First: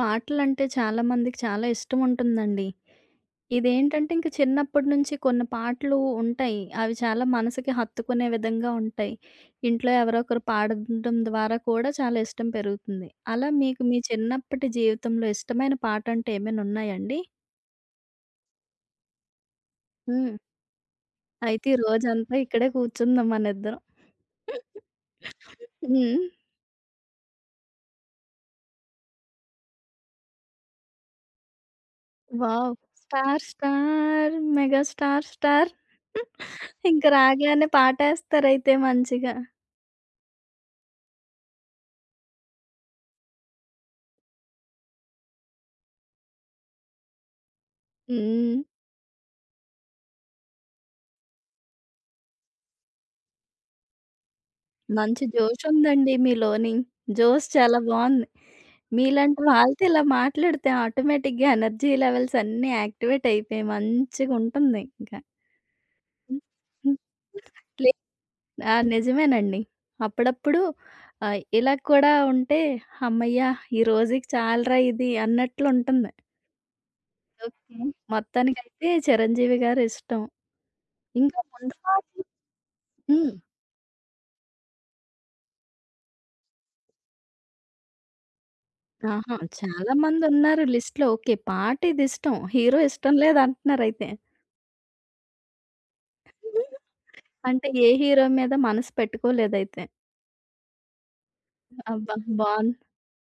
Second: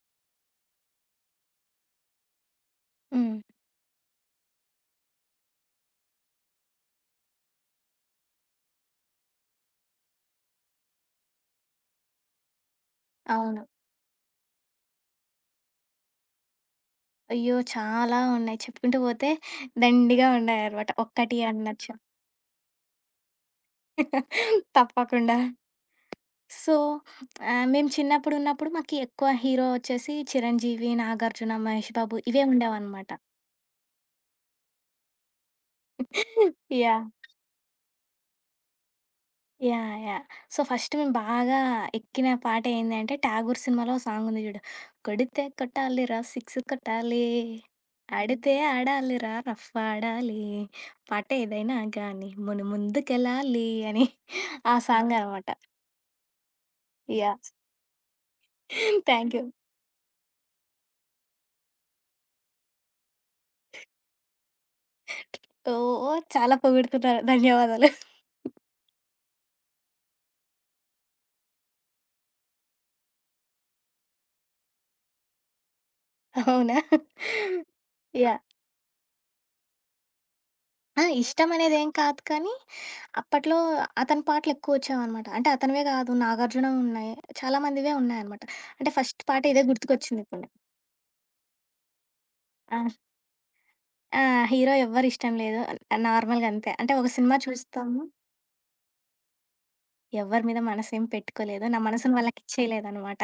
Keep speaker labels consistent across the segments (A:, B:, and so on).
A: పాటలంటే చాలా మందికి చాలా ఇష్టం ఉంటుందండి.
B: హ్మ్.
A: ఇదేంటంటే ఇంక చిన్నప్పటి నుంచి కొన్ని పాటలు ఉంటాయి. అవి చాలా మనసుకి హత్తుకునే విధంగా ఉంటాయి. ఇంట్లో ఎవరో ఒకరు పాడడం ద్వారా కూడా చాలా ఇష్టం పెరుగుతుంది. అలా
B: అవును.
A: మీకు మీ చిన్నప్పటి జీవితంలో ఇష్టమైన పాట అంటే ఏమైనా ఉన్నాయండి?
B: అయ్యో! చాలా ఉన్నాయి. చెప్పుకుంటూ పోతే దండిగా
A: హ్మ్.
B: ఉన్నాయనమాట. ఒక్కటి
A: అయితే ఈ
B: అనొచ్చు.
A: రోజంతా ఇక్కడే కూర్చుందాం మనిద్దరం.
B: తప్పకుండా.
A: హ్మ్.
B: సో, మేము చిన్నప్పుడున్నప్పుడు మాకు ఎక్కువ హీరో వచ్చేసి 'చిరంజీవి', 'నాగార్జున', 'మహేష్ బాబు' ఇవే
A: వావ్!
B: ఉండేవనమాట.
A: 'Star star mega star star' ఇంక
B: యాహ్!
A: రాగానే పాటేస్తారైతే మంచిగా.
B: యాహ్! యాహ్! సో, ఫస్ట్ మేము బాగా ఎక్కిన పాట ఏందంటే 'ఠాగూర్' సినిమాలో ఓ సాంగుంది జూడు. కొడితే కొట్టాలిరా సిక్స్ కొట్టాలి, ఆడితే
A: హ్మ్.
B: ఆడాలిరా రఫ్ ఆడాలి, పాట ఏదైనా గానీ మనం ముందుకెళ్ళాలి అని ఆ ఆ!
A: మంచి
B: సాంగనమాట.
A: జోషుందండి మీలోని. జోష్
B: యాహ్!
A: చాలా బావుంది.
B: థ్యాంక్
A: మీలాంటి
B: యూ.
A: వాళ్ళతో ఇలా మాట్లాడితే ఆటోమేటిక్‌గా ఎనర్జీ లెవెల్స్ అన్నీ యాక్టివేట్ అయిపోయి మంచిగుంటుంది ఇంక.
B: ఓహ్!
A: హ్మ్.
B: చాలా
A: హ్మ్.
B: పొగుడుతున్నారు. ధన్యవాదాలు.
A: లే ఆ! నిజమేనండి. అప్పుడప్పుడు ఆహ్, ఇలా కూడా ఉంటే హమ్మయ్య! ఈ రోజుకి చాలురా ఇది అన్నట్లుంటుంది.
B: అవునా?
A: ఓకే.
B: యాహ్!
A: మొత్తానికైతే చిరంజీవి గారు ఇష్టం.
B: ఆ!
A: ఇంకా ముందు
B: ఇష్టమనేదేం కాదు
A: పాటలు
B: కానీ
A: హ్మ్.
B: అప్పట్లో అతని పాటలెక్కువ వచ్చేవనమాట. అంటే అతనివే గాదు, 'నాగార్జునవి' ఉన్నాయి. చాలా మందివే ఉన్నాయనమాట. అంటే ఫస్ట్
A: ఆహా!
B: పాట ఇదే
A: చాలా
B: గుర్తుకొచ్చిందిప్పుడు.
A: మందున్నారు లిస్ట్‌లో. ఓకే. పాట ఇదిష్టం.
B: ఆ!
A: హీరో ఇష్టం లేదంటున్నారయితే.
B: ఆ! హీరో ఎవ్వరిష్టం లేదు. నార్మల్‌గా అంతే. అంటే ఒక సినిమా
A: అంటే ఏ
B: చూస్తాము,
A: హీరో మీద మనసు పెట్టుకోలేదయితే.
B: ఎవ్వరి మీద మనసేం పెట్టుకోలేదు. నా
A: అబ్బా!
B: మనసుని
A: బావుం
B: వాళ్ళకిచ్చేయలేదనమాట.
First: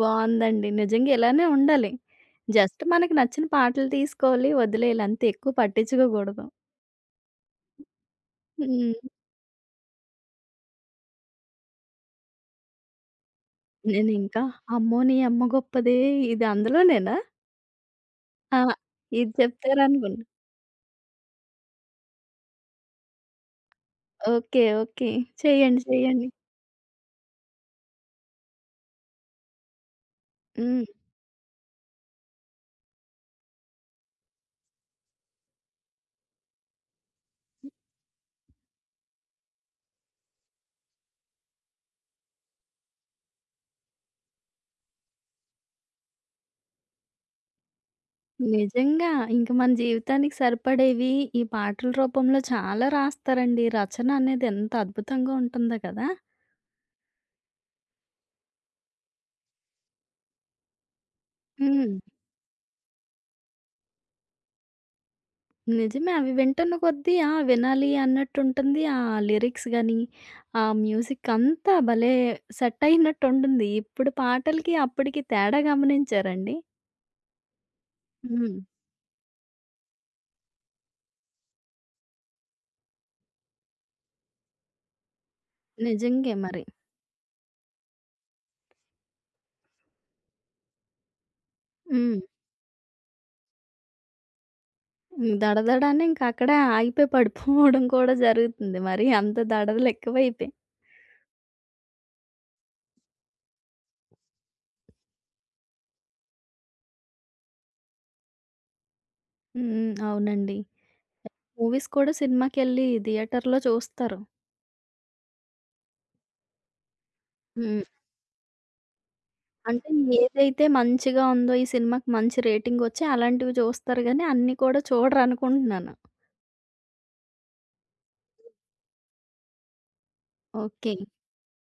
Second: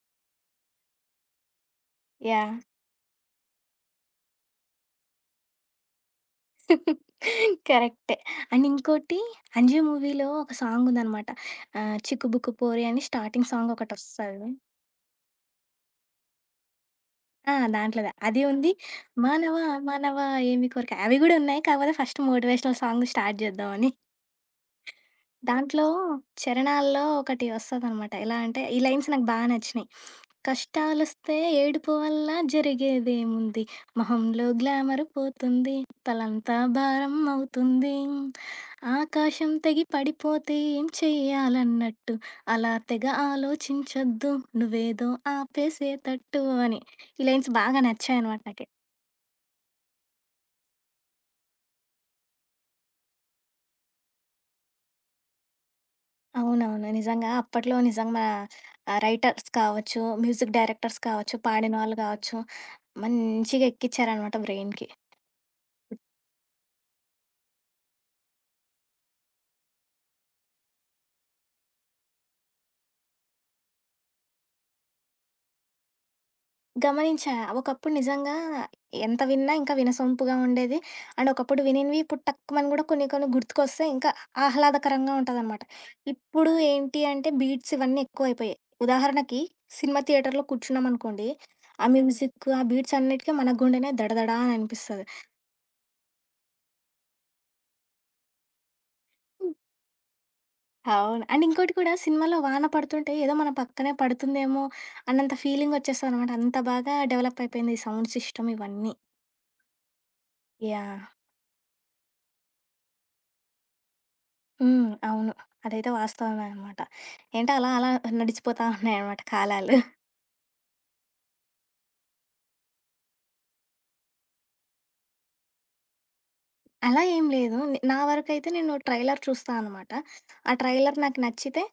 A: బావుందండి. నిజంగా ఇలానే ఉండాలి.
B: యాహ్!
A: జస్ట్ మనకి నచ్చిన పాటలు తీసుకోవాలి, వదిలేయాలి అంతే. ఎక్కువ పట్టించుకోకూడదు.
B: కరెక్టే. అండ్
A: హ్మ్.
B: ఇంకోటి 'అంజి' మూవీలో ఒక సాంగుందనమాట. 'చిక్కుబుక్కు పోరి' అని స్టార్టింగ్
A: నేనింకా
B: సాంగొకటొస్తది.
A: అమ్మో! నీ అమ్మ గొప్పదే ఇది అందులోనేనా?
B: ఆ! దాంట్లోదే. అది
A: ఆ!
B: ఉంది.
A: ఇది
B: 'మానవా
A: చెప్తారనుకున్నా.
B: మానవా ఏమి కోరిక' అవి గూడా ఉన్నాయి. కాకపోతే ఫస్ట్ మోటివేషనల్ సాంగ్ స్టార్ట్ చేద్దామని.
A: ఓకే. ఓకే. చెయ్యండి.
B: దాంట్లో
A: చెయ్యండి.
B: 'చరణాల్లో' ఒకటి వస్తదనమాట. ఎలా అంటే ఈ లైన్స్ నాకు బా నచ్చినాయి.
A: హ్మ్.
B: "కష్టాలొస్తే ఏడుపు వల్ల జరిగేదేముంది? మొహంలో గ్లామర్ పోతుంది. తలంతా భారం అవుతుంది. ఆకాశం తెగి పడిపోతే ఏం చెయ్యాలన్నట్టు. అలా తెగ ఆలోచించొద్దు. నువ్వేదో ఆపేసేతట్టు" అని. ఈ లైన్స్ బాగా నచ్చాయనమాట నాకి.
A: నిజంగా. ఇంక మన జీవితానికి సరిపడేవి ఈ పాటల రూపంలో చాలా రాస్తారండి. రచన అనేది ఎంత అద్భుతంగా ఉంటుందో కదా!
B: అవునవును. నిజంగా అప్పట్లో నిజంగా రైటర్స్ కావచ్చు, మ్యూజిక్ డైరెక్టర్స్ కావచ్చు,
A: హ్మ్.
B: పాడినవాళ్ళు కావచ్చు, మంచిగా ఎక్కిచ్చారనమాట బ్రెయిన్‌కి.
A: నిజమే. అవి వింటున్న కొద్దీ ఆ! వినాలి అన్నట్టుంటుంది. ఆ లిరిక్స్ గాని, ఆ మ్యూజిక్ అంతా భలే సెట్ అయినట్టుంటుంది. ఇప్పుడు పాటలకి, అప్పటికి తేడా గమనించారండి?
B: గమనించా ఒకప్పుడు నిజంగా
A: హ్మ్.
B: ఎంత విన్నా ఇంకా వినసొంపుగా ఉండేది. అండ్ ఒకప్పుడు వినినివి ఇప్పుడు టక్కుమని కూడా కొన్ని కొన్ని గుర్తుకొస్తే ఇంకా ఆహ్లాదకరంగా ఉంటదనమాట.
A: నిజంగే
B: ఇప్పుడు
A: మరి.
B: ఏంటి అంటే బీట్స్ ఇవన్నీ ఎక్కువైపోయాయి. ఉదాహరణకి సినిమా థియేటర్‌లో కూర్చున్నామనుకోండి, ఆ
A: హ్మ్.
B: మ్యూజిక్, ఆ బీట్స్ అన్నిటికి మన గుండెనే దడదడా అని అనిపిస్తది.
A: దడదడ అని ఇంక అక్కడే ఆగిపోయి పడిపోవడం కూడా జరుగుతుంది. మరి అంత దడదలు ఎక్కువైపోయాయి.
B: అవును. అండ్ ఇంకోటి కూడా సినిమాలో వాన పడుతుంటే ఏదో మన పక్కనే పడుతుందేమో అన్నంత ఫీలింగ్ వచ్చేస్తదనమాట. అంత బాగా డెవలప్ అయిపోయింది ఈ సౌండ్ సిస్టమ్ ఇవన్నీ.
A: హ్మ్. అవునండి.
B: యాహ్!
A: మూవీస్ కూడా సినిమాకెళ్ళి థియేటర్‌లో చూస్తారు.
B: హ్మ్. అవును. అదైతే వాస్తవమే అనమాట. ఏంటో అలా
A: హ్మ్.
B: అలా నడిచిపోతా ఉన్నాయనమాట కాలాలు.
A: అంటే ఏదైతే మంచిగా ఉందో, ఈ సినిమాకి మంచి రేటింగొచ్చి అలాంటివి చూస్తారు గానీ, అన్నీ కూడా చూడరనుకుంటున్నాను.
B: అలా ఏం లేదు. నే నా వరకైతే నేను ట్రైలర్ చూస్తా అనమాట. ఆ
A: ఓకే.
B: ట్రైలర్ నాకు నచ్చితే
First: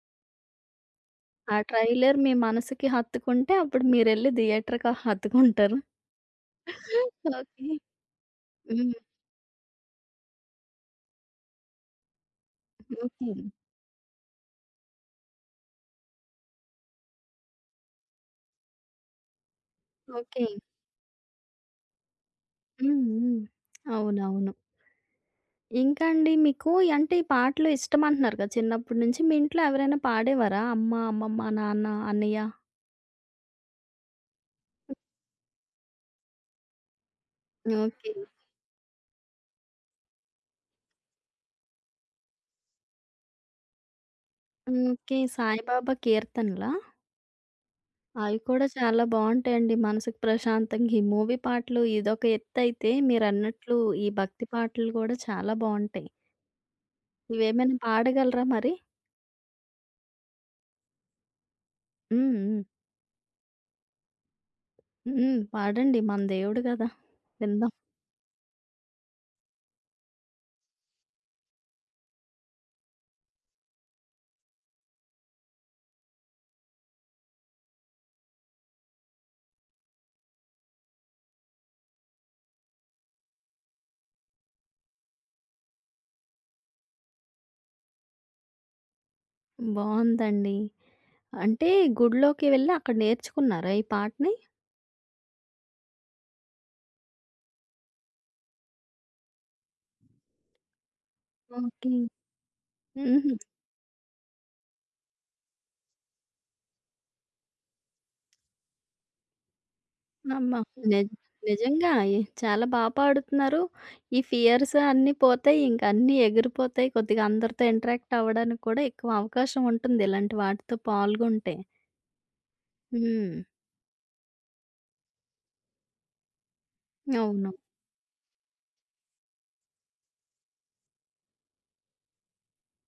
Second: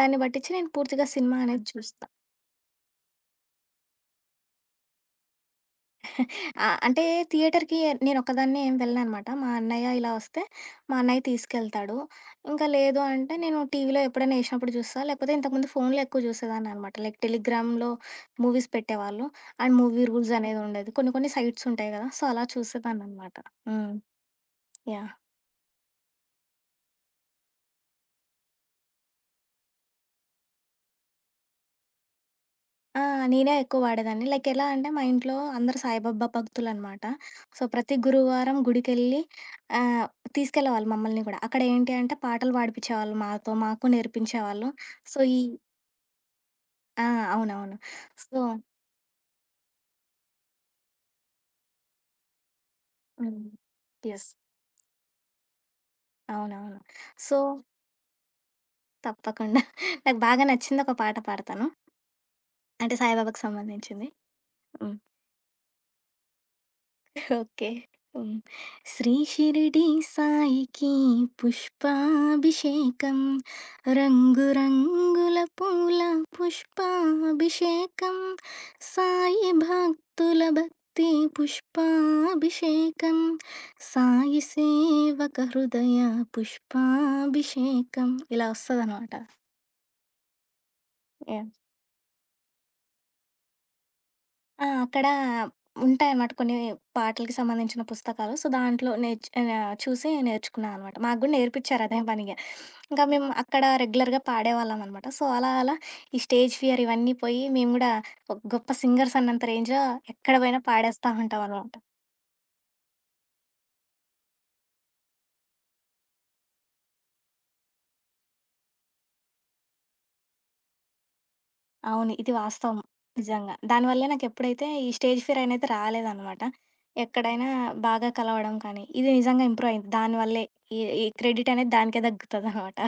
B: దాన్ని పట్టించి నేను పూర్తిగా సినిమా
A: ఆ
B: అనేది చూస్తా.
A: ట్రైలర్ మీ మనసుకి హత్తుకుంటే అప్పుడు మీరెళ్లి థియేటర్‌కి హత్తుకుంటారు.
B: ఆ! అంటే
A: ఓకే.
B: థియేటర్‌కి నేనొక్కదాన్నే ఏం
A: హ్మ్.
B: వెళ్ళననమాట. మా అన్నయ్య ఇలా వస్తే మా అన్నయ్య తీసుకెళ్తాడు. ఇంకా లేదు
A: ఓకే.
B: అంటే నేను టీవీలో ఎప్పుడైనా ఏసినప్పుడు చూస్తా. లేకపోతే ఇంతకుముందు ఫోన్‌లో ఎక్కువ చూసేదాన్ననమాట. లైక్ టెలిగ్రామ్‌లో మూవీస్ పెట్టేవాళ్ళు. And movie rules
A: okay.
B: అనేది ఉండేది. కొన్ని కొన్ని సైట్స్ ఉంటాయి గదా! సో, అలా
A: హ్మ్.
B: చూసేదాన్ననమాట.
A: హ్మ్.
B: హ్మ్.
A: అవునవును.
B: యాహ్!
A: ఇంకా అండి మీకు అంటే ఈ పాటలు ఇష్టమంటున్నారు కదా! చిన్నప్పటి నుంచి. మీ ఇంట్లో ఎవరైనా పాడేవారా? అమ్మ, అమ్మమ్మ, నాన్న, అన్నయ్య?
B: ఆ! నేనే ఎక్కువ వాడేదాన్ని. లైక్ ఎలా అంటే మా ఇంట్లో అందరూ సాయిబాబా భక్తులనమాట. సో, ప్రతి
A: ఓకే.
B: గురువారం గుడికెళ్ళి ఆహ్, తీసుకెళ్ళేవాళ్ళు మమ్మల్ని గూడా. అక్కడ ఏంటి అంటే పాటలు పాడిపిచ్చేవాళ్ళు మాతో. మాకు నేర్పించేవాళ్ళు.
A: ఓకే.
B: సో, ఈ
A: సాయిబాబా కీర్తనలా?
B: ఆ! అవునవును. సో
A: అవి కూడా చాలా బావుంటాయండి. మనసుకు ప్రశాంతంగా ఈ మూవీ పాటలు ఇదొక ఎత్తయితే
B: హ్మ్.
A: మీరన్నట్లు ఈ
B: యెస్.
A: భక్తి పాటలు గూడా చాలా బావుంటాయి.
B: అవునవును. సో,
A: ఇవేమైనా పాడగలరా మరి?
B: తప్పకుండా. నాకు బాగా నచ్చింది ఒక పాట పాడతాను.
A: హ్మ్. హ్మ్.
B: అంటే సాయిబాబాకి సంబంధించింది. హ్మ్.
A: హ్మ్. పాడండి. మన దేవుడు గదా!
B: ఓకే.
A: విందాం.
B: హ్మ్. శ్రీ షిరిడి సాయికి పుష్పాభిషేకం. రంగు రంగుల పూల పుష్పాభిషేకం. సాయి భక్తుల భక్తి పుష్పాభిషేకం. సాయి సేవక హృదయ పుష్పాభిషేకం. ఇలా వస్తదనమాట.
A: బావుందండి.
B: యాహ్!
A: అంటే గుడిలోకి వెళ్లి అక్కడ నేర్చుకున్నారా ఈ పాటని?
B: ఆ! అక్కడ ఉంటాయన్నమాట కొన్ని పాటలకి సంబంధించిన పుస్తకాలు. సో, దాంట్లో చూసి నేర్చుకున్నా అనమాట. మాకు గూడా నేర్పిచ్చారు
A: ఓకే.
B: అదే పనిగా. ఇంకా మేము
A: హుహు.
B: అక్కడ రెగ్యులర్‌గా పాడేవాళ్ళమనమాట. సో, అలా అలా ఈ స్టేజ్ ఫియర్ ఇవన్నీ పోయి మేము గూడా ఒక గొప్ప సింగర్స్ అన్నంత రేంజ్‌లో ఎక్కడ
A: అమ్మ!
B: పోయినా పాడేస్తా
A: నిజ్
B: ఉంటామనమాట.
A: నిజంగా ఎ చాలా బా పాడుతున్నారు. ఈ ఫియర్స్ అన్నీ పోతాయి. ఇంక అన్నీ ఎగిరిపోతాయి. కొద్దిగా అందరితో ఇంటరాక్ట్ అవ్వడానికి కూడా ఎక్కువ అవకాశం ఉంటుంది. ఇలాంటి వాటితో పాల్గొంటే.
B: అవును. ఇది వాస్తవం.
A: హ్మ్.
B: నిజంగా. దానివల్లే నాకెప్పుడైతే ఈ స్టేజ్ ఫియర్ అనేది రాలేదనమాట. ఎక్కడైనా
A: అవును.
B: బాగా కలవడం కానీ, ఇది నిజంగా ఇంప్రూవ్ అయింది. దానివల్లే ఈ ఈ క్రెడిట్ అనేది దానికే దక్కుతదనమాట.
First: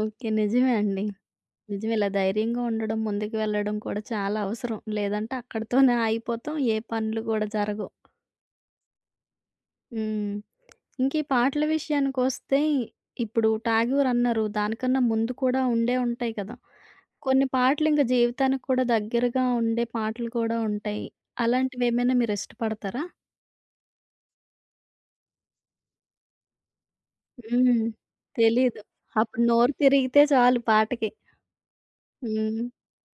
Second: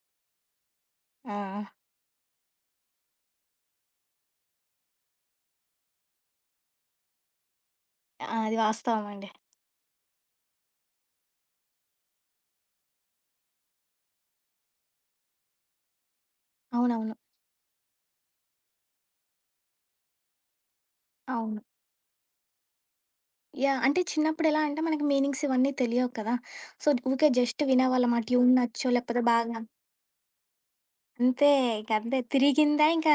A: ఓకే. నిజమే అండి.
B: ఆ!
A: నిజమే. ఇలా ధైర్యంగా ఉండడం, ముందుకు వెళ్ళడం కూడా చాలా అవసరం. లేదంటే అక్కడితోనే ఆగిపోతాం. ఏ పనులు గూడా జరగవు.
B: ఆ! అది వాస్తవమండి.
A: హ్మ్. ఇంక ఈ పాటల విషయానికొస్తే, ఇప్పుడు 'టాగూర్' అన్నారు. దానికన్నా ముందు కూడా ఉండే ఉంటాయి కదా!
B: అవునవును.
A: కొన్ని పాటలింక జీవితానికి కూడా దగ్గరగా ఉండే పాటలు కూడా ఉంటాయి.
B: అవును.
A: అలాంటివేమైనా మీరిష్టపడతారా?
B: యాహ్! అంటే చిన్నప్పుడెలా అంటే మనకి మీనింగ్స్ ఇవన్నీ తెలియవు కదా! సో, ఊకే జస్ట్
A: హ్మ్.
B: వినేవాళ్ళం. ఆ ట్యూన్
A: తెలీదు.
B: నచ్చో లేకపోతే
A: అప్పుడు
B: బాగా
A: నోరు తిరిగితే చాలు పాటకి.
B: అంతే ఇంకంతే
A: హ్మ్.
B: తిరిగిందా ఇంకా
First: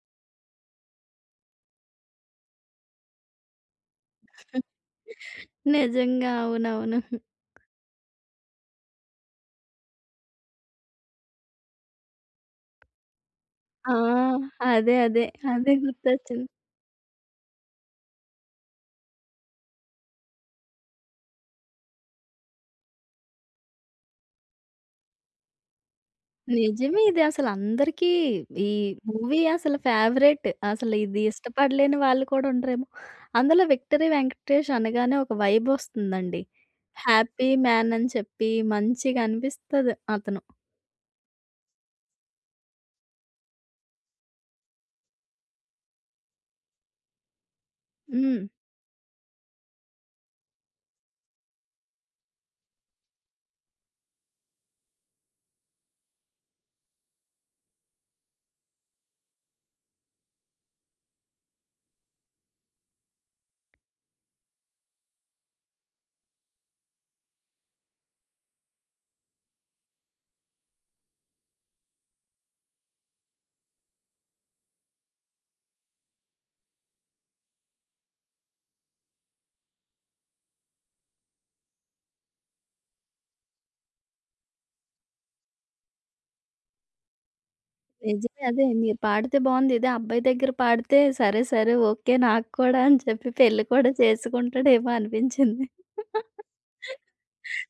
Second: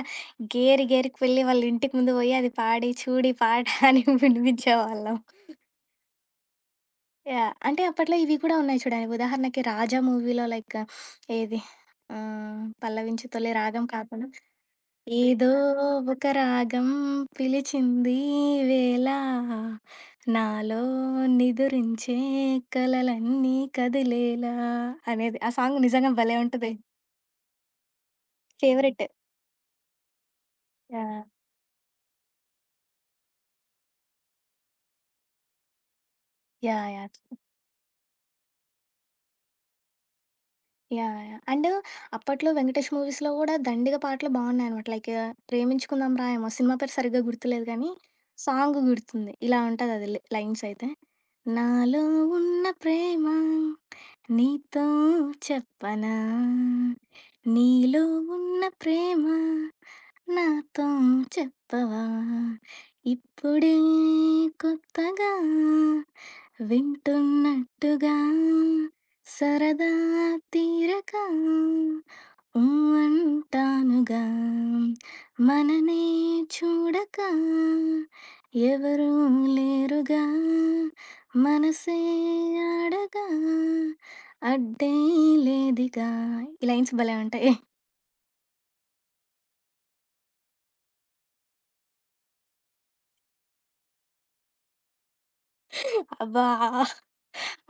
B: గేరి గేరికి వెళ్ళి వాళ్ళ ఇంటికి ముందు పోయి అది పాడి, చూడి పాట అని వినిపించేవాళ్ళం.
A: నిజంగా. అవునవును.
B: యాహ్! అంటే అప్పట్లో ఇవి కూడా ఉన్నాయి చూడండి. ఉదాహరణకి 'రాజా' మూవీలో లైక్ ఏది 'పల్లవించు తొలి రాగం'
A: ఆ!
B: కాకుండా
A: అదే. అదే.
B: ఏదో
A: అదే
B: ఒక
A: గుర్తొచ్చింది.
B: రాగం పిలిచింది వేళ నాలో నిదురించే కలలన్నీ కదిలేలా అనేది ఆ సాంగ్ నిజంగా భలే ఉంటది
A: నిజమే ఇది అసలు అందరికీ ఈ
B: ఫేవరెట్
A: మూవీ అసలు ఫేవరెట్. అసలు
B: యా
A: ఇది ఇష్టపడలేని వాళ్ళు కూడా ఉండరేమో. అందులో 'విక్టరీ వెంకటేష్' అనగానే ఒక వైబ్ వస్తుందండి.
B: యా యా
A: హ్యాపీ మ్యాన్ అని చెప్పి మంచిగా అనిపిస్తది అతను.
B: Yeah yeah. అండ్ అప్పట్లో వెంకటేష్ మూవీస్ లో కూడా దండిగా పాటలు బాగున్నాయి అనమాట లైక్ ప్రేమించుకుందాం రా ఏమో సినిమా పేరు సరిగ్గా గుర్తులేదు కానీ
A: హ్మ్.
B: సాంగ్ గుర్తుంది ఇలా ఉంటది అది లైన్స్ అయితే నాలో ఉన్న ప్రేమ నీతో చెప్పనా నీలో ఉన్న ప్రేమ నాతో చెప్పవా ఇప్పుడే కొత్తగా వింటున్నట్టుగా సరదా తీరక ఊ అంటానుగా మననే చూడక ఎవరూ లేరుగా మనసే ఆడగా అడ్డే లేదిగా ఈ లైన్స్ భలే ఉంటాయి
A: నిజమే. అదే మీరు పాడితే బావుంది. ఇదే అబ్బాయి దగ్గర పాడితే సరే, సరే, ఓకే. నాకు కూడా అని చెప్పి పెళ్లి కూడా చేసుకుంటాడేమో అనిపించింది.
B: అబ్బా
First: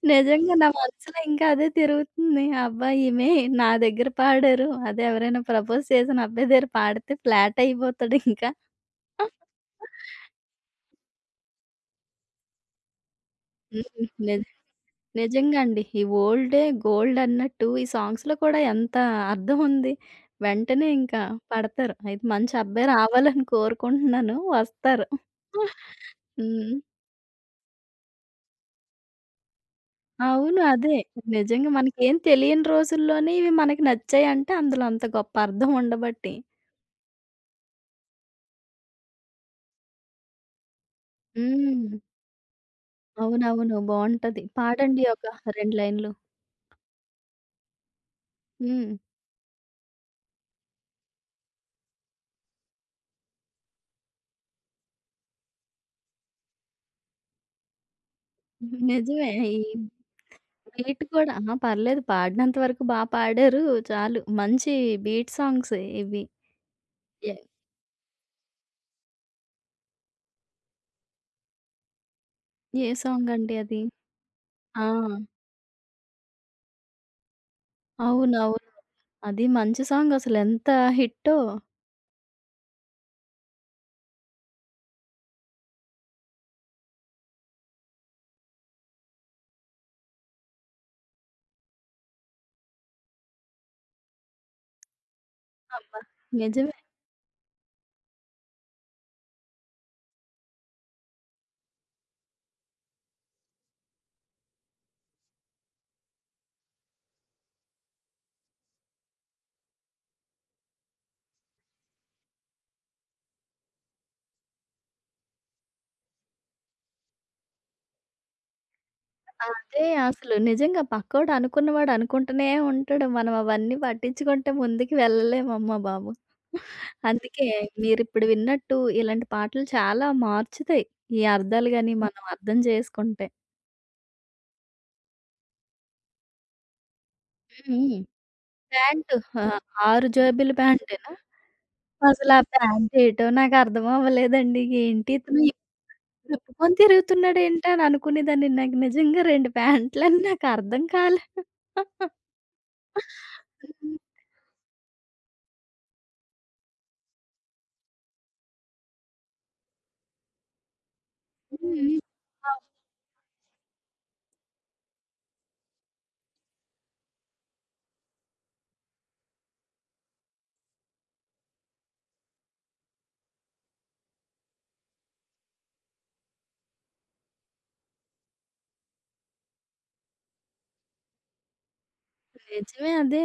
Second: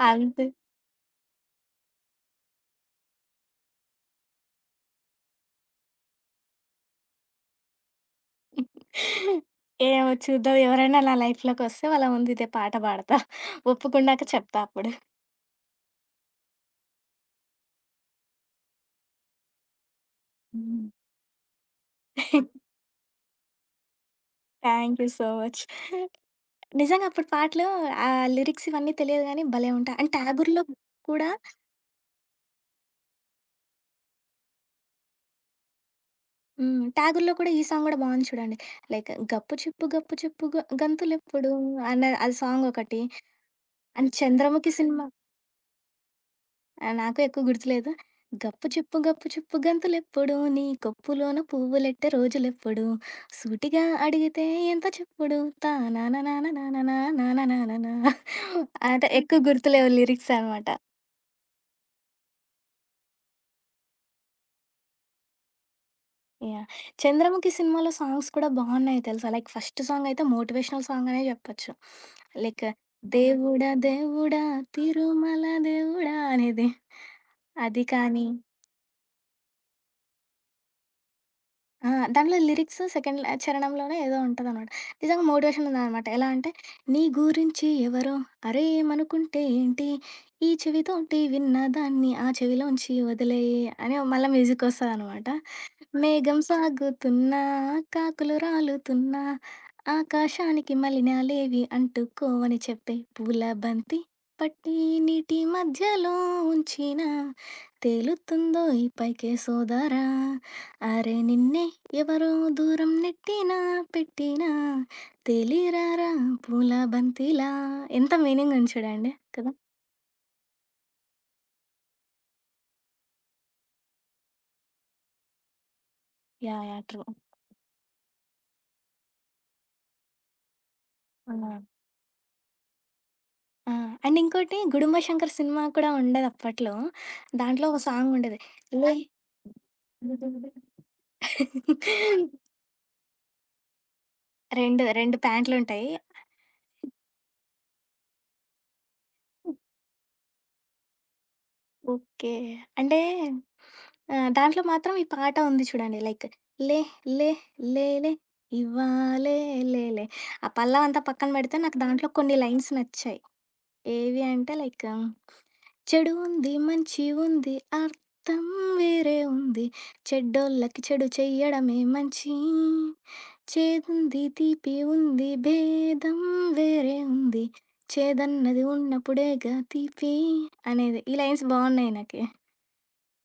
B: అంతే
A: నిజంగా నా మనసులో ఇంకా అదే తిరుగుతుంది. అబ్బా! ఈమె నా దగ్గర పాడారు. అదే ఎవరైనా ప్రపోజ్ చేసిన అబ్బాయి దగ్గర పాడితే ఫ్లాట్ అయిపోతాడు ఇంకా.
B: ఏమో చూద్దాం ఎవరైనా నా లైఫ్లోకి వస్తే వాళ్ళ ముందు ఇదే పాట పాడతా
A: హ్మ్.
B: ఒప్పుకున్నాక
A: నిజం.
B: చెప్తా అప్పుడు
A: నిజంగా అండి. ఈ ఓల్డే గోల్డ్ అన్నట్టు ఈ సాంగ్స్‌లో కూడా ఎంత అర్థం ఉంది. వెంటనే ఇంకా పడతారు. అయితే మంచి అబ్బాయి రావాలని కోరుకుంటున్నాను.
B: థ్యాంక్
A: వస్తారు.
B: యూ సో మచ్
A: హ్మ్.
B: నిజంగా అప్పుడు పాటలు ఆ లిరిక్స్ ఇవన్నీ తెలియదు గానీ భలే ఉంటాయి. అండ్
A: అవును.
B: 'ఠాగూర్‌లో'
A: అదే.
B: కూడా
A: నిజంగా మనకేం తెలియని రోజుల్లోనే ఇవి మనకి నచ్చాయంటే అందులో అంత గొప్ప అర్థం ఉండబట్టి.
B: హ్మ్. 'ఠాగూర్‌లో' కూడా ఈ సాంగ్ గూడా బావుంది చూడండి. లైక్ 'గప్పు చెప్పు గప్పు చెప్పు గ గంతులెప్పుడు'
A: హ్మ్.
B: అన్న అది సాంగ్ ఒకటి.
A: అవునవును.
B: అండ్
A: బావుంటది.
B: 'చంద్రముఖి'
A: పాడండి
B: సినిమా
A: ఒక 2 లైన్‌లు.
B: ఆ! నాకు ఎక్కువ గుర్తులేదు. గప్పు
A: హ్మ్.
B: చెప్పు గప్పు చెప్పు గంతులెప్పుడు నీ కొప్పులోన పువ్వులెట్టే రోజులెప్పుడు సూటిగా అడిగితే ఎంత చెప్పుడు తా నా నా నా నా నా నా నా నా నా నా నా నా. అంటే
A: నిజమే.
B: ఎక్కువ
A: ఈ
B: గుర్తులేవు లిరిక్స్ అనమాట.
A: బీట్ కూడా అహా! పర్లేదు పాడినంత వరకు బా పాడారు. చాలు. మంచి బీట్ సాంగ్సే ఇవి.
B: యాహ్!
A: ఏ
B: 'చంద్రముఖి' సినిమాలో సాంగ్స్ కూడా బావున్నాయి తెలుసా? లైక్ ఫస్ట్ సాంగ్ అయితే మోటివేషనల్ సాంగ్ అనే జెప్పొచ్చు. లైక్ హ్మ్.
A: ఏ సాంగ్ అండి
B: దేవుడా
A: అది?
B: దేవుడా
A: ఆ!
B: తిరుమల దేవుడా అనేది. అది కానీ
A: అవునవును. అది మంచి సాంగ్ అసలెంత హిట్టో.
B: ఆ! దాంట్లో లిరిక్స్ సెకండ్ ల చరణంలోనే ఏదో ఉంటదనమాట. నిజంగా మోటివేషన్ ఉందనమాట. ఎలా అంటే, నీ గురించి ఎవరో అరేయ్ ఏమనుకుంటే ఏంటి, ఈ చెవితోటి విన్న దాన్ని ఆ చెవిలోంచి వదిలేయి అని మళ్ళా మ్యూజికొస్తదనమాట.
A: అబ్బా!
B: మేఘం
A: నిజమే.
B: సాగుతున్నా, కాకులు రాలుతున్నా, ఆకాశానికి మలినాలేవి అంటుకోవని చెప్పే పూల బంతి పట్టి నీటి మధ్యలో ఉంచిన, తేలుతుందో ఈ పైకే సోదరా అరే నిన్నే ఎవరో దూరం నెట్టినా పెట్టినా తెలిరారా పూల బంతిలా ఎంత మీనింగ్ ఉంది చూడండి కదా
A: అదే అసలు నిజంగా పక్కోడు అనుకున్నవాడు అనుకుంటూనే ఉంటాడు. మనం అవన్నీ పట్టించుకుంటే ముందుకు వెళ్ళలేమమ్మ బాబు.
B: యా యా ట్రూ
A: అందుకే మీరిప్పుడు విన్నట్టు ఇలాంటి పాటలు చాలా మార్చుతాయి. ఈ అర్థాలు గాని మనం అర్థం చేసుకుంటే.
B: ఆ, అండ్ ఇంకోటి గుడుంబ శంకర్ సినిమా కూడా ఉండేది అప్పట్లో దాంట్లో ఒక
A: హ్మ్.
B: సాంగ్ ఉండేది లే
A: ప్యాంటు. ఆ! 6 జేబుల ప్యాంటేనా? అసలా ప్యాంట్ ఏటో నాకర్థం అవ్వలేదండి.
B: రెండు
A: ఏంటి
B: రెండు
A: ఇతను
B: ప్యాంట్లు ఉంటాయి
A: ఎప్పుడు విప్పుకొని తిరుగుతున్నాడేంటి అని అనుకునేదాన్ని. నాకు నిజంగా 2 ప్యాంట్లని నాకర్థం కాలే.
B: ఓకే. అంటే
A: హ్మ్.
B: దాంట్లో మాత్రం ఈ పాట ఉంది చూడండి. లైక్ లే లే లేలే ఇవ్వాలే లేలే. ఆ పల్లవంతా పక్కన పెడితే నాకు
A: హ్మ్.
B: దాంట్లో కొన్ని లైన్స్ నచ్చాయి. ఏవి అంటే లైక్ చెడు ఉంది, మంచి ఉంది, అర్థం వేరే ఉంది. చెడ్డోళ్ళకి చెడు చెయ్యడమే మంచి. చేదుంది, తీపి ఉంది, భేదం వేరే ఉంది. చేదన్నది ఉన్నప్పుడేగా తీపి అనేది. ఈ లైన్స్ బావున్నాయి నాకి.
A: నిజమే అదే.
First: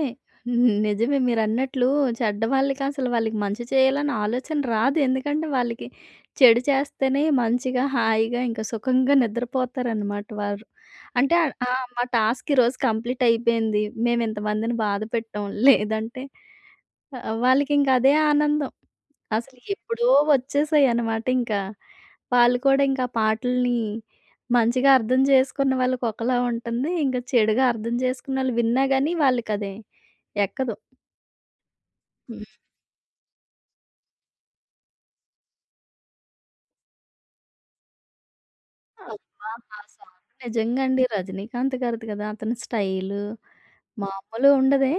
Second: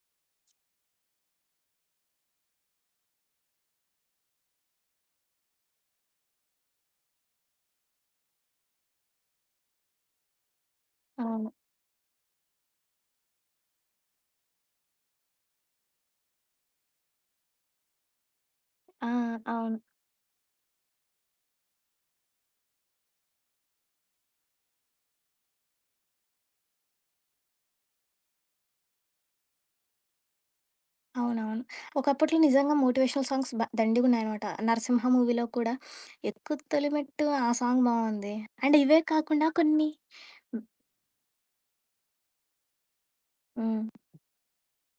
A: నిజమే మీరన్నట్లు చెడ్డవాళ్ళకి అసలు వాళ్ళకి మంచి చేయాలన్న ఆలోచన రాదు. ఎందుకంటే వాళ్ళకి చెడు చేస్తేనే మంచిగా, హాయిగా ఇంకా సుఖంగా నిద్రపోతారనమాట వారు. అంటే ఆ!
B: అవును.
A: ఆ, మా టాస్క్ ఈరోజు కంప్లీట్ అయిపోయింది. మేమింతమందిని బాధ పెట్టాం. లేదంటే ఆహ్, వాళ్ళకింక అదే ఆనందం.
B: ఆ!
A: అసలు
B: అవును.
A: ఎప్పుడో వచ్చేసాయన్నమాట ఇంకా. వాళ్ళు కూడా ఇంకా పాటల్ని మంచిగా అర్థం చేసుకున్న వాళ్ళకి ఒకలా ఉంటుంది. ఇంకా చెడుగా అర్థం చేసుకున్నోళ్ళు విన్నా గాని వాళ్ళకది ఎక్కదు.
B: అవునవును. ఒకప్పట్లో
A: హ్మ్.
B: నిజంగా మోటివేషనల్ సాంగ్స్ బ దండిగున్నాయనమాట. 'నరసింహ' మూవీలో కూడా 'ఎక్కు తొలిమెట్టు' ఆ సాంగ్ బావుంది. అండ్ ఇవే కాకుండా
A: అబ్బా! ఆ
B: కొన్ని
A: సాంగ్ నిజంగా అండి రజనీకాంత్ గారిది కదా! అతని స్టైలు
B: హ్మ్.
A: మామూలుగా ఉండదే.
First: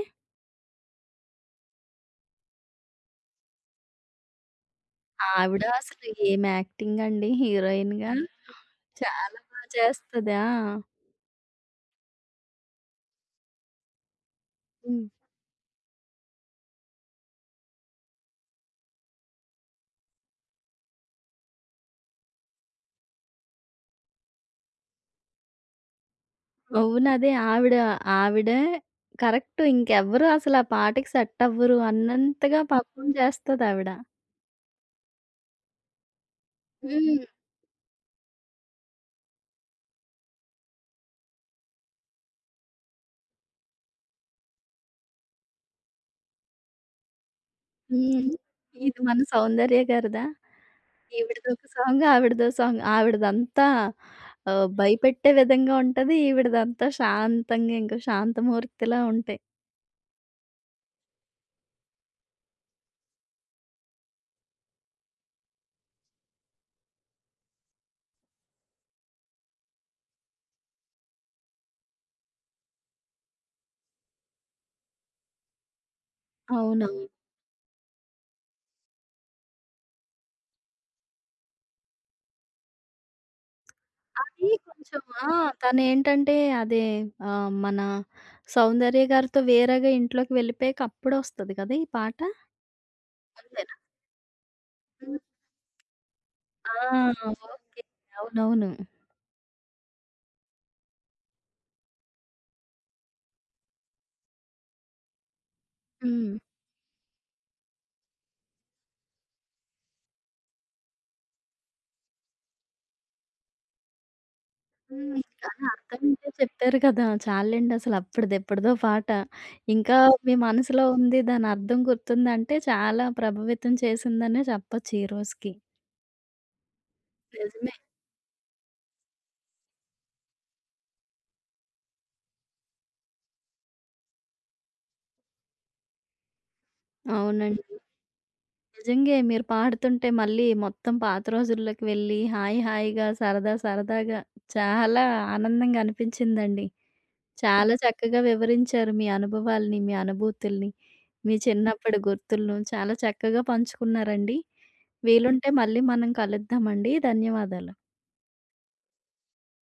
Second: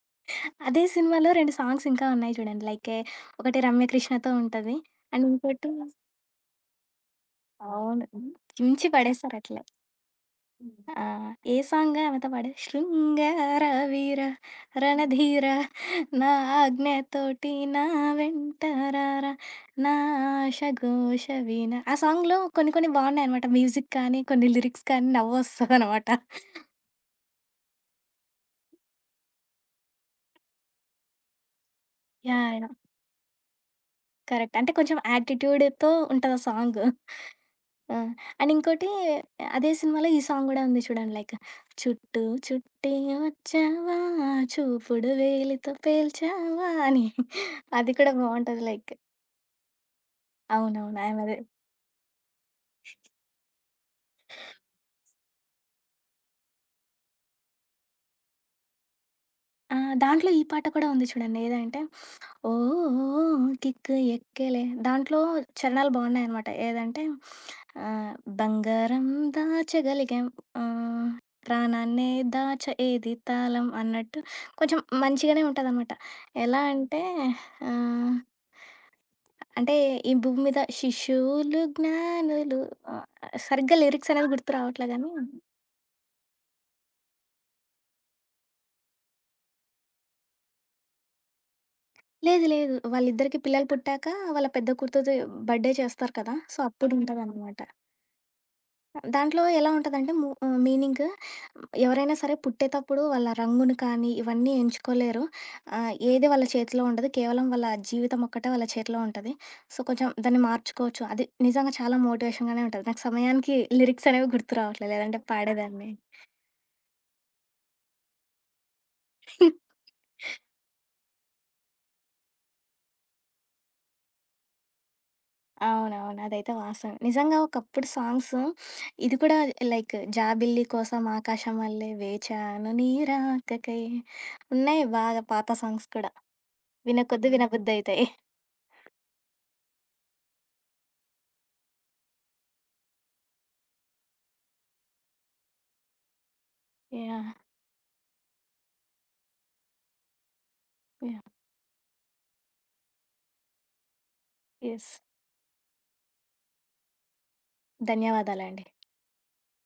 B: అదే సినిమాలో 2 సాంగ్స్ ఇంకా ఉన్నాయి చూడండి. లైక్ ఒకటి రమ్యకృష్ణతో ఉంటది. అండ్
A: ఆవిడ
B: ఇంకోటి
A: అసలు ఏం యాక్టింగ్ అండి
B: అవును.
A: హీరోయిన్‌గా. హ్మ్.
B: చించి పడేశారు
A: చాలా బా
B: అట్లా.
A: చేస్తది. ఆ!
B: హ్మ్. ఆ! ఏ సాంగ్ ఆమెతో పాడేది? 'శృంగార వీర రణధీర నా ఆజ్ఞతోటి నా వెంట రారా నా ఆశ ఘోష వీణ' ఆ సాంగ్‌లో కొన్ని కొన్ని బాగున్నాయనమాట. మ్యూజిక్ కానీ, కొన్ని లిరిక్స్ కానీ నవ్వొస్తదనమాట.
A: అవును. అదే ఆవిడ, ఆవిడే కరెక్ట్. ఇంకెవ్వరు అసల ఆ పాటకి సెట్ అవ్వరు
B: యాహ్!
A: అన్నంతగా
B: యాహ్!
A: పర్ఫార్మ్ చేస్తదావిడ.
B: కరెక్ట్. అంటే కొంచెం యాటిట్యూడ్‌తో ఉంటది ఆ సాంగు.
A: హ్మ్.
B: ఆ! అండ్ ఇంకోటి అదే సినిమాలో ఈ సాంగ్ గూడా ఉంది చూడండి. లైక్ చుట్టూ చుట్టి వచ్చావా చూపుడు వేలితో పేల్చావా అని అది కూడా
A: హ్మ్.
B: బావుంటది లైక్.
A: ఇది మన 'సౌందర్య' గారిదా?
B: అవునవును. ఆమెదే.
A: ఈవిడదొక సాంగ్, ఆవిడదో సాంగ్. ఆవిడదంతా ఆహ్, భయపెట్టే విధంగా ఉంటది. ఈవిడదంతా శాంతంగా ఇంకా శాంతమూర్తిలా ఉంటాయి.
B: ఆ! దాంట్లో ఈ పాట కూడా ఉంది చూడండి. ఏదంటే ఓ కిక్కు ఎక్కేలే దాంట్లో చరణాలు బాగున్నాయన్నమాట. ఏదంటే ఆహ్, బంగారం దాచగలిగాం ఆహ్, ప్రాణాన్నే దాచ ఏది తాళం అన్నట్టు కొంచెం మంచిగానే ఉంటదనమాట. ఎలా
A: అవునవును.
B: అంటే ఆహ్, అంటే ఈ భూమి మీద శిశువులు జ్ఞానులు ఆహ్, సరిగ్గా లిరిక్స్ అనేది
A: అది
B: గుర్తు రావట్లే
A: కొంచెం
B: గానీ
A: ఆ! తనేంటంటే అదే ఆహ్, మన 'సౌందర్య' గారితో వేరేగా ఇంట్లోకి వెళ్ళిపోయాక అప్పుడొస్తది కదా! ఈ పాట.
B: లేదు లేదు. వాళ్ళిద్దరికి పిల్లలు
A: అంతేనా?
B: పుట్టాక వాళ్ళ పెద్ద కూతురిది బర్త్‌డే చేస్తారు కదా! సో, అవును.
A: ఆ!
B: అప్పుడుంటదనమాట.
A: ఓకే. అవునవును.
B: దాంట్లో ఎలా ఉంటదంటే మీనింగ్ ఎవరైనా సరే పుట్టేతప్పుడు వాళ్ళ రంగును కానీ, ఇవన్నీ ఎంచుకోలేరు. ఏది
A: హ్మ్.
B: వాళ్ళ చేతిలో ఉండదు. కేవలం వాళ్ళ జీవితం ఒక్కటే వాళ్ళ చేతిలో ఉంటది. సో, కొంచెం దాన్ని మార్చుకోవచ్చు. అది నిజంగా చాలా మోటివేషన్‌గానే ఉంటది. నాకు సమయానికి లిరిక్స్ అనేవి గుర్తు రావట్లేదు.
A: హ్మ్.
B: లేదంటే
A: కానీ
B: పాడేదాన్ని.
A: అర్థమైతే చెప్పారు కదా! చాల్లేండసలు అప్పటిదెప్పటిదో పాట. ఇంకా మీ మనసులో ఉంది దాని అర్థం గుర్తుందంటే చాలా ప్రభావితం చేసిందనే చెప్పొచ్చు ఈ రోజుకి.
B: అవునవును. అదైతే వాస్తవం. నిజంగా
A: నిజమే.
B: ఒకప్పుడు సాంగ్స్ ఇది కూడా లైక్ 'జాబిల్లి కోసం ఆకాశం వల్లే వేచాను నీ రాకకై' ఉన్నాయి బాగా పాత సాంగ్స్ కూడా. వినకొద్దీ హ్మ్.
A: అవునండి.
B: వినబుద్ధయితాయి.
A: నిజంగే మీరు పాడుతుంటే మళ్ళీ మొత్తం పాత రోజుల్లోకి వెళ్ళి హాయి హాయిగా, సరదా సరదాగా చాలా ఆనందంగా అనిపించిందండి.
B: యాహ్!
A: చాలా చక్కగా వివరించారు మీ అనుభవాల్ని, మీ అనుభూతుల్ని.
B: యాహ్!
A: మీ చిన్నప్పటి గుర్తులను చాలా చక్కగా పంచుకున్నారండి.
B: యెస్.
A: వీలుంటే మళ్ళీ మనం కలుద్దామండి. ధన్యవాదాలు.
B: ధన్యవాదాలండి.